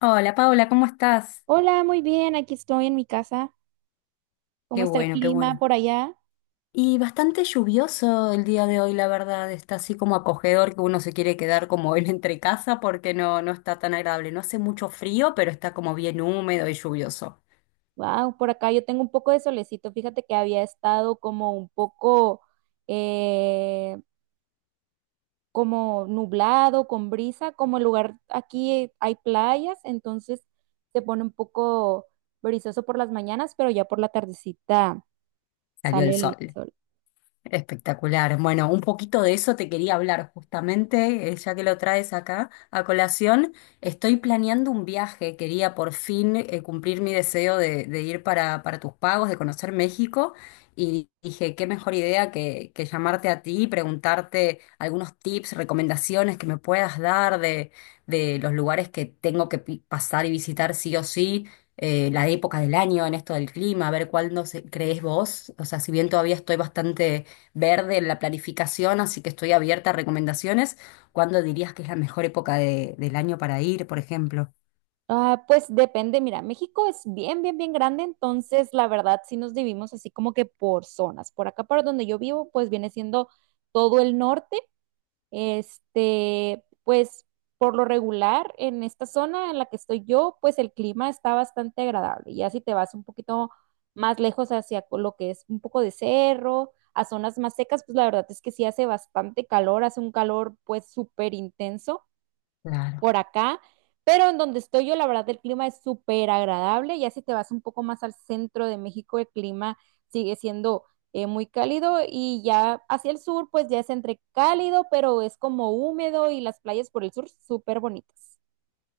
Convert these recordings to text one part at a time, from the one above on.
Hola Paula, ¿cómo estás? Hola, muy bien, aquí estoy en mi casa. ¿Cómo Qué está el bueno, qué clima bueno. por allá? Y bastante lluvioso el día de hoy, la verdad. Está así como acogedor que uno se quiere quedar como en entre casa porque no está tan agradable. No hace mucho frío, pero está como bien húmedo y lluvioso. Wow, por acá yo tengo un poco de solecito. Fíjate que había estado como un poco eh, como nublado, con brisa, como el lugar aquí hay playas, entonces se pone un poco brisoso por las mañanas, pero ya por la tardecita Salió sale el el sol. sol. Espectacular. Bueno, un poquito de eso te quería hablar justamente, ya que lo traes acá a colación. Estoy planeando un viaje, quería por fin cumplir mi deseo de ir para tus pagos, de conocer México, y dije, qué mejor idea que llamarte a ti y preguntarte algunos tips, recomendaciones que me puedas dar de los lugares que tengo que pasar y visitar sí o sí la época del año, en esto del clima, a ver crees vos. O sea, si bien todavía estoy bastante verde en la planificación, así que estoy abierta a recomendaciones. ¿Cuándo dirías que es la mejor época del año para ir, por ejemplo? Ah, pues depende, mira, México es bien, bien, bien grande, entonces la verdad sí nos dividimos así como que por zonas. Por acá, por donde yo vivo, pues viene siendo todo el norte. Este, pues por lo regular, en esta zona en la que estoy yo, pues el clima está bastante agradable. Ya si te vas un poquito más lejos hacia lo que es un poco de cerro, a zonas más secas, pues la verdad es que sí hace bastante calor, hace un calor pues súper intenso Claro. por acá, pero en donde estoy yo, la verdad, el clima es súper agradable. Ya si te vas un poco más al centro de México, el clima sigue siendo muy cálido y ya hacia el sur, pues ya es entre cálido, pero es como húmedo y las playas por el sur súper bonitas.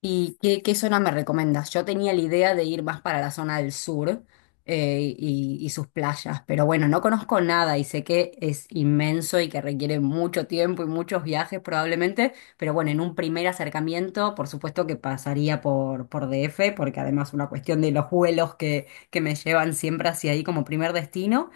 ¿Y qué zona me recomiendas? Yo tenía la idea de ir más para la zona del sur, y sus playas, pero bueno, no conozco nada y sé que es inmenso y que requiere mucho tiempo y muchos viajes probablemente, pero bueno, en un primer acercamiento, por supuesto que pasaría por DF, porque además una cuestión de los vuelos que me llevan siempre hacia ahí como primer destino.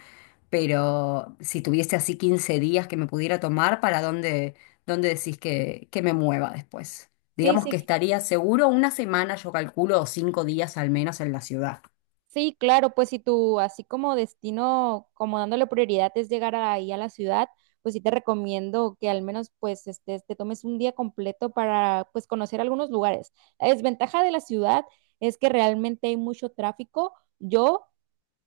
Pero si tuviese así 15 días que me pudiera tomar, ¿para dónde, dónde decís que me mueva después? Sí, Digamos que sí, estaría seguro una semana, yo calculo, o 5 días al menos en la ciudad. sí, claro, pues si tú así como destino, como dándole prioridad es llegar ahí a la ciudad, pues sí te recomiendo que al menos pues este, te tomes un día completo para pues conocer algunos lugares. La desventaja de la ciudad es que realmente hay mucho tráfico. Yo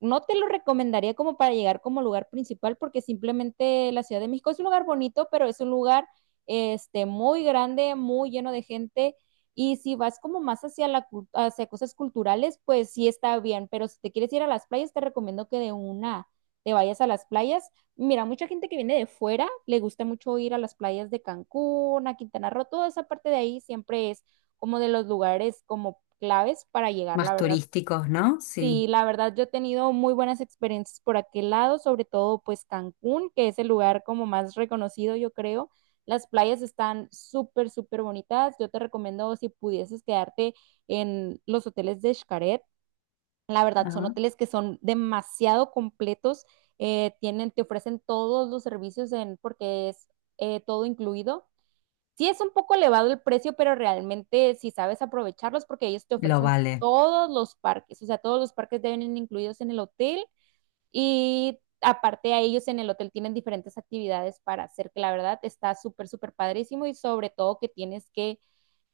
no te lo recomendaría como para llegar como lugar principal, porque simplemente la Ciudad de México es un lugar bonito, pero es un lugar este, muy grande, muy lleno de gente. Y si vas como más hacia, hacia cosas culturales, pues sí está bien, pero si te quieres ir a las playas, te recomiendo que de una te vayas a las playas. Mira, mucha gente que viene de fuera le gusta mucho ir a las playas de Cancún, a Quintana Roo, toda esa parte de ahí siempre es como de los lugares como claves para llegar, la Más verdad. turísticos, ¿no? Sí. Sí, la verdad yo he tenido muy buenas experiencias por aquel lado, sobre todo pues Cancún, que es el lugar como más reconocido, yo creo. Las playas están súper, súper bonitas. Yo te recomiendo si pudieses quedarte en los hoteles de Xcaret. La verdad son Ah, hoteles que son demasiado completos, tienen, te ofrecen todos los servicios en, porque es todo incluido. Sí es un poco elevado el precio, pero realmente si sabes aprovecharlos, porque ellos te lo ofrecen vale. todos los parques, o sea, todos los parques deben ir incluidos en el hotel y aparte a ellos en el hotel tienen diferentes actividades para hacer, que la verdad está súper, súper padrísimo y sobre todo que,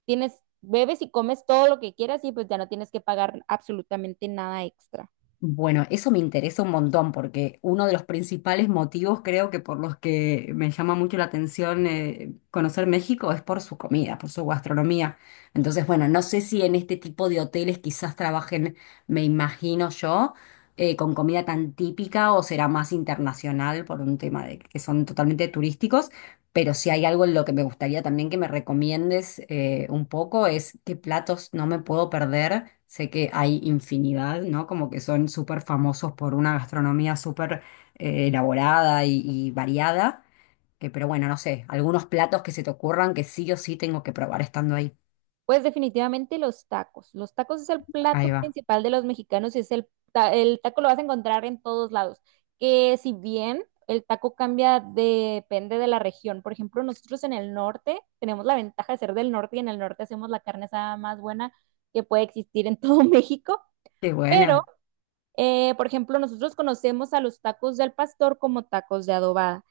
tienes, bebes y comes todo lo que quieras y pues ya no tienes que pagar absolutamente nada extra. Bueno, eso me interesa un montón porque uno de los principales motivos creo que por los que me llama mucho la atención, conocer México es por su comida, por su gastronomía. Entonces, bueno, no sé si en este tipo de hoteles quizás trabajen, me imagino yo, con comida tan típica o será más internacional por un tema de que son totalmente turísticos. Pero si hay algo en lo que me gustaría también que me recomiendes, un poco es qué platos no me puedo perder. Sé que hay infinidad, ¿no? Como que son súper famosos por una gastronomía súper elaborada y variada. Pero bueno, no sé, algunos platos que se te ocurran que sí o sí tengo que probar estando ahí. Pues definitivamente los tacos. Los tacos es el Ahí plato va. principal de los mexicanos y es el, el taco lo vas a encontrar en todos lados. Que si bien el taco cambia depende de la región. Por ejemplo, nosotros en el norte tenemos la ventaja de ser del norte y en el norte hacemos la carne asada más buena que puede existir en todo México, Qué pero buena, por ejemplo, nosotros conocemos a los tacos del pastor como tacos de adobada.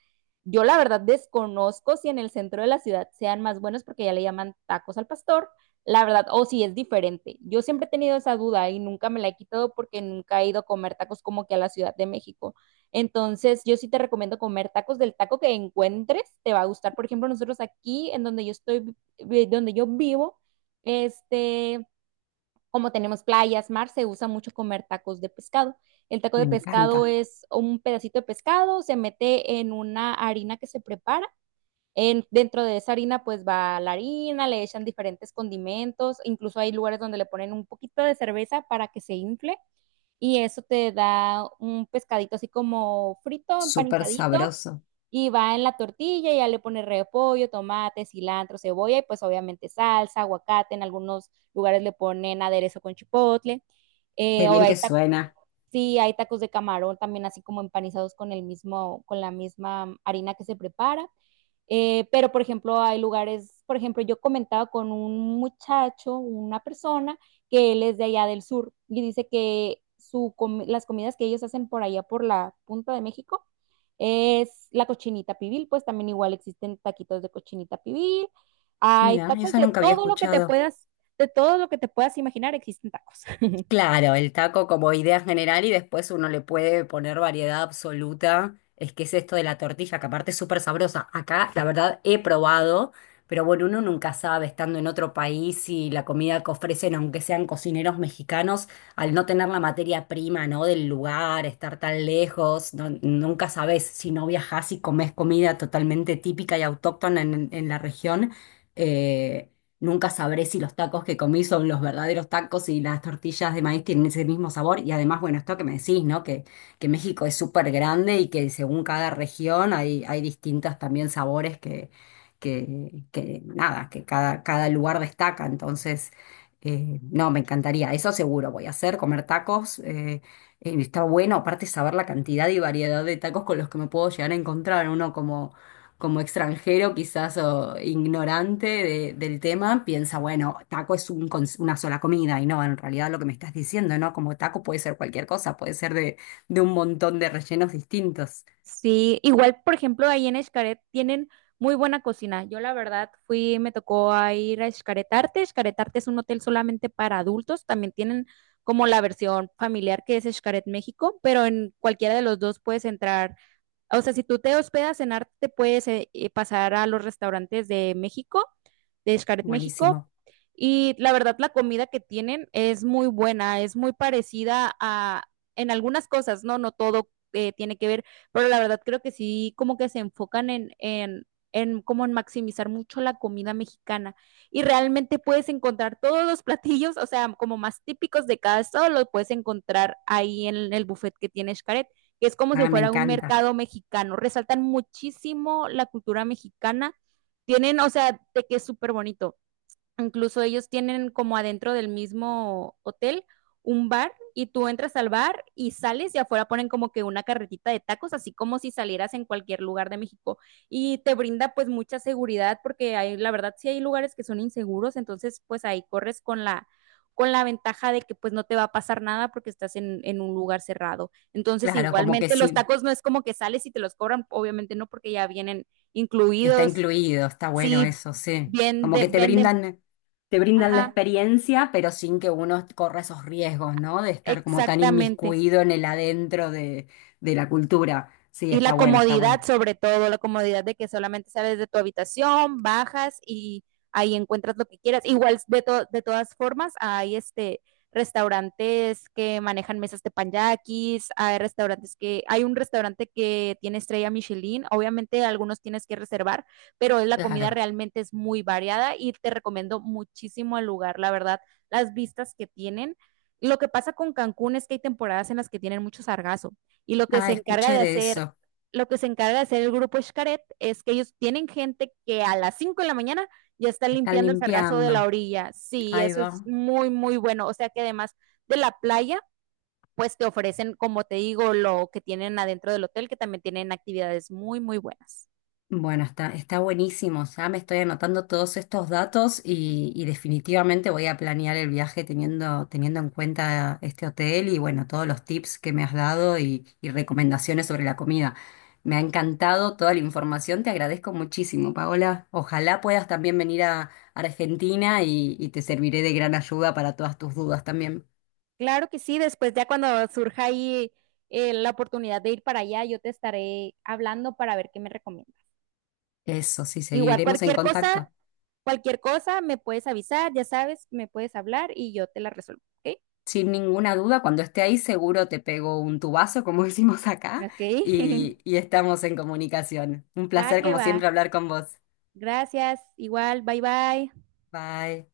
Yo la verdad desconozco si en el centro de la ciudad sean más buenos porque ya le llaman tacos al pastor, la verdad, o si es diferente. Yo siempre he tenido esa duda y nunca me la he quitado porque nunca he ido a comer tacos como que a la Ciudad de México. Entonces, yo sí te recomiendo comer tacos del taco que encuentres, te va a gustar. Por ejemplo, nosotros aquí en donde yo estoy, donde yo vivo, este, como tenemos playas, mar, se usa mucho comer tacos de pescado. El taco me de pescado encanta. es un pedacito de pescado, se mete en una harina que se prepara. En, dentro de esa harina pues va la harina, le echan diferentes condimentos, incluso hay lugares donde le ponen un poquito de cerveza para que se infle y eso te da un pescadito así como frito, Súper empanizadito sabroso. y va en la tortilla, ya le pone repollo, tomate, cilantro, cebolla y pues obviamente salsa, aguacate, en algunos lugares le ponen aderezo con chipotle, Qué o bien hay que tacos, suena. sí, hay tacos de camarón también así como empanizados con el mismo, con la misma harina que se prepara, pero, por ejemplo, hay lugares, por ejemplo, yo comentaba con un muchacho, una persona, que él es de allá del sur y dice que las comidas que ellos hacen por allá, por la punta de México, es la cochinita pibil, pues también igual existen taquitos de cochinita pibil, hay Mira, tacos eso de nunca había todo lo que te escuchado. puedas, de todo lo que te puedas imaginar, existen tacos. Claro, el taco como idea general y después uno le puede poner variedad absoluta. Es que es esto de la tortilla, que aparte es súper sabrosa. Acá, la verdad, he probado, pero bueno, uno nunca sabe estando en otro país y la comida que ofrecen, aunque sean cocineros mexicanos, al no tener la materia prima, ¿no? Del lugar, estar tan lejos, nunca sabes si no viajás y comes comida totalmente típica y autóctona en la región. eh, Nunca sabré si los tacos que comí son los verdaderos tacos y las tortillas de maíz tienen ese mismo sabor. Y además, bueno, esto que me decís, ¿no? Que México es súper grande y que según cada región hay, hay distintos también sabores que nada, que cada, cada lugar destaca. Entonces, no, me encantaría. Eso seguro voy a hacer, comer tacos. Está bueno, aparte saber la cantidad y variedad de tacos con los que me puedo llegar a encontrar. Uno como extranjero quizás o ignorante del tema, piensa, bueno, taco es un una sola comida y no, en realidad lo que me estás diciendo, ¿no? Como taco puede ser cualquier cosa, puede ser de un montón de rellenos distintos. Sí, igual, por ejemplo, ahí en Xcaret tienen muy buena cocina. Yo la verdad fui, me tocó a ir a Xcaret Arte. Xcaret Arte es un hotel solamente para adultos. También tienen como la versión familiar que es Xcaret México, pero en cualquiera de los dos puedes entrar o sea, si tú te hospedas en Arte, te puedes pasar a los restaurantes de México, de Xcaret México, Buenísimo. y la verdad, la comida que tienen es muy buena, es muy parecida a, en algunas cosas, ¿no? No todo tiene que ver, pero la verdad creo que sí, como que se enfocan en como en maximizar mucho la comida mexicana. Y realmente puedes encontrar todos los platillos, o sea, como más típicos de cada estado, los puedes encontrar ahí en el buffet que tiene Xcaret que es como si Ah, me fuera un encanta. mercado mexicano. Resaltan muchísimo la cultura mexicana. Tienen, o sea, de que es súper bonito. Incluso ellos tienen como adentro del mismo hotel un bar y tú entras al bar y sales y afuera ponen como que una carretita de tacos, así como si salieras en cualquier lugar de México. Y te brinda pues mucha seguridad porque hay, la verdad sí hay lugares que son inseguros, entonces pues ahí corres con la ventaja de que pues no te va a pasar nada porque estás en un lugar cerrado. Entonces Claro, como que igualmente los sí, tacos no es como que sales y te los cobran, obviamente no porque ya vienen está incluidos, incluido, está bueno sí, eso, sí. bien Como de, que venden, te brindan la ajá. experiencia, pero sin que uno corra esos riesgos, ¿no? De estar como tan Exactamente. inmiscuido en el adentro de la cultura. Sí, Y está la bueno, está comodidad, bueno. sobre todo, la comodidad de que solamente sales de tu habitación, bajas y ahí encuentras lo que quieras. Igual, de todas formas, hay este restaurantes que manejan mesas de teppanyakis, hay un restaurante que tiene estrella Michelin, obviamente algunos tienes que reservar, pero la comida Claro. realmente es muy variada y te recomiendo muchísimo el lugar, la verdad, las vistas que tienen. Lo que pasa con Cancún es que hay temporadas en las que tienen mucho sargazo y Ah, escuché de eso. lo que se encarga de hacer el grupo Xcaret es que ellos tienen gente que a las 5 de la mañana ya está Están limpiando el sargazo de la limpiando. orilla. Sí, Ahí eso es va. muy, muy bueno. O sea que además de la playa, pues te ofrecen, como te digo, lo que tienen adentro del hotel, que también tienen actividades muy, muy buenas. Bueno, está, está buenísimo. Ya me estoy anotando todos estos datos y definitivamente voy a planear el viaje teniendo, teniendo en cuenta este hotel y bueno, todos los tips que me has dado y recomendaciones sobre la comida. Me ha encantado toda la información, te agradezco muchísimo, Paola. Ojalá puedas también venir a Argentina y te serviré de gran ayuda para todas tus dudas también. Claro que sí, después ya cuando surja ahí la oportunidad de ir para allá, yo te estaré hablando para ver qué me recomiendas. Eso, sí, Igual seguiremos en contacto. cualquier cosa me puedes avisar, ya sabes, me puedes hablar y yo te la resuelvo, ¿ok? Sin ninguna duda, cuando esté ahí seguro te pego un tubazo, como decimos acá, Ok. y, y estamos en comunicación. Un Va placer, que como va. siempre, hablar con vos. Gracias. Igual. Bye bye. Bye.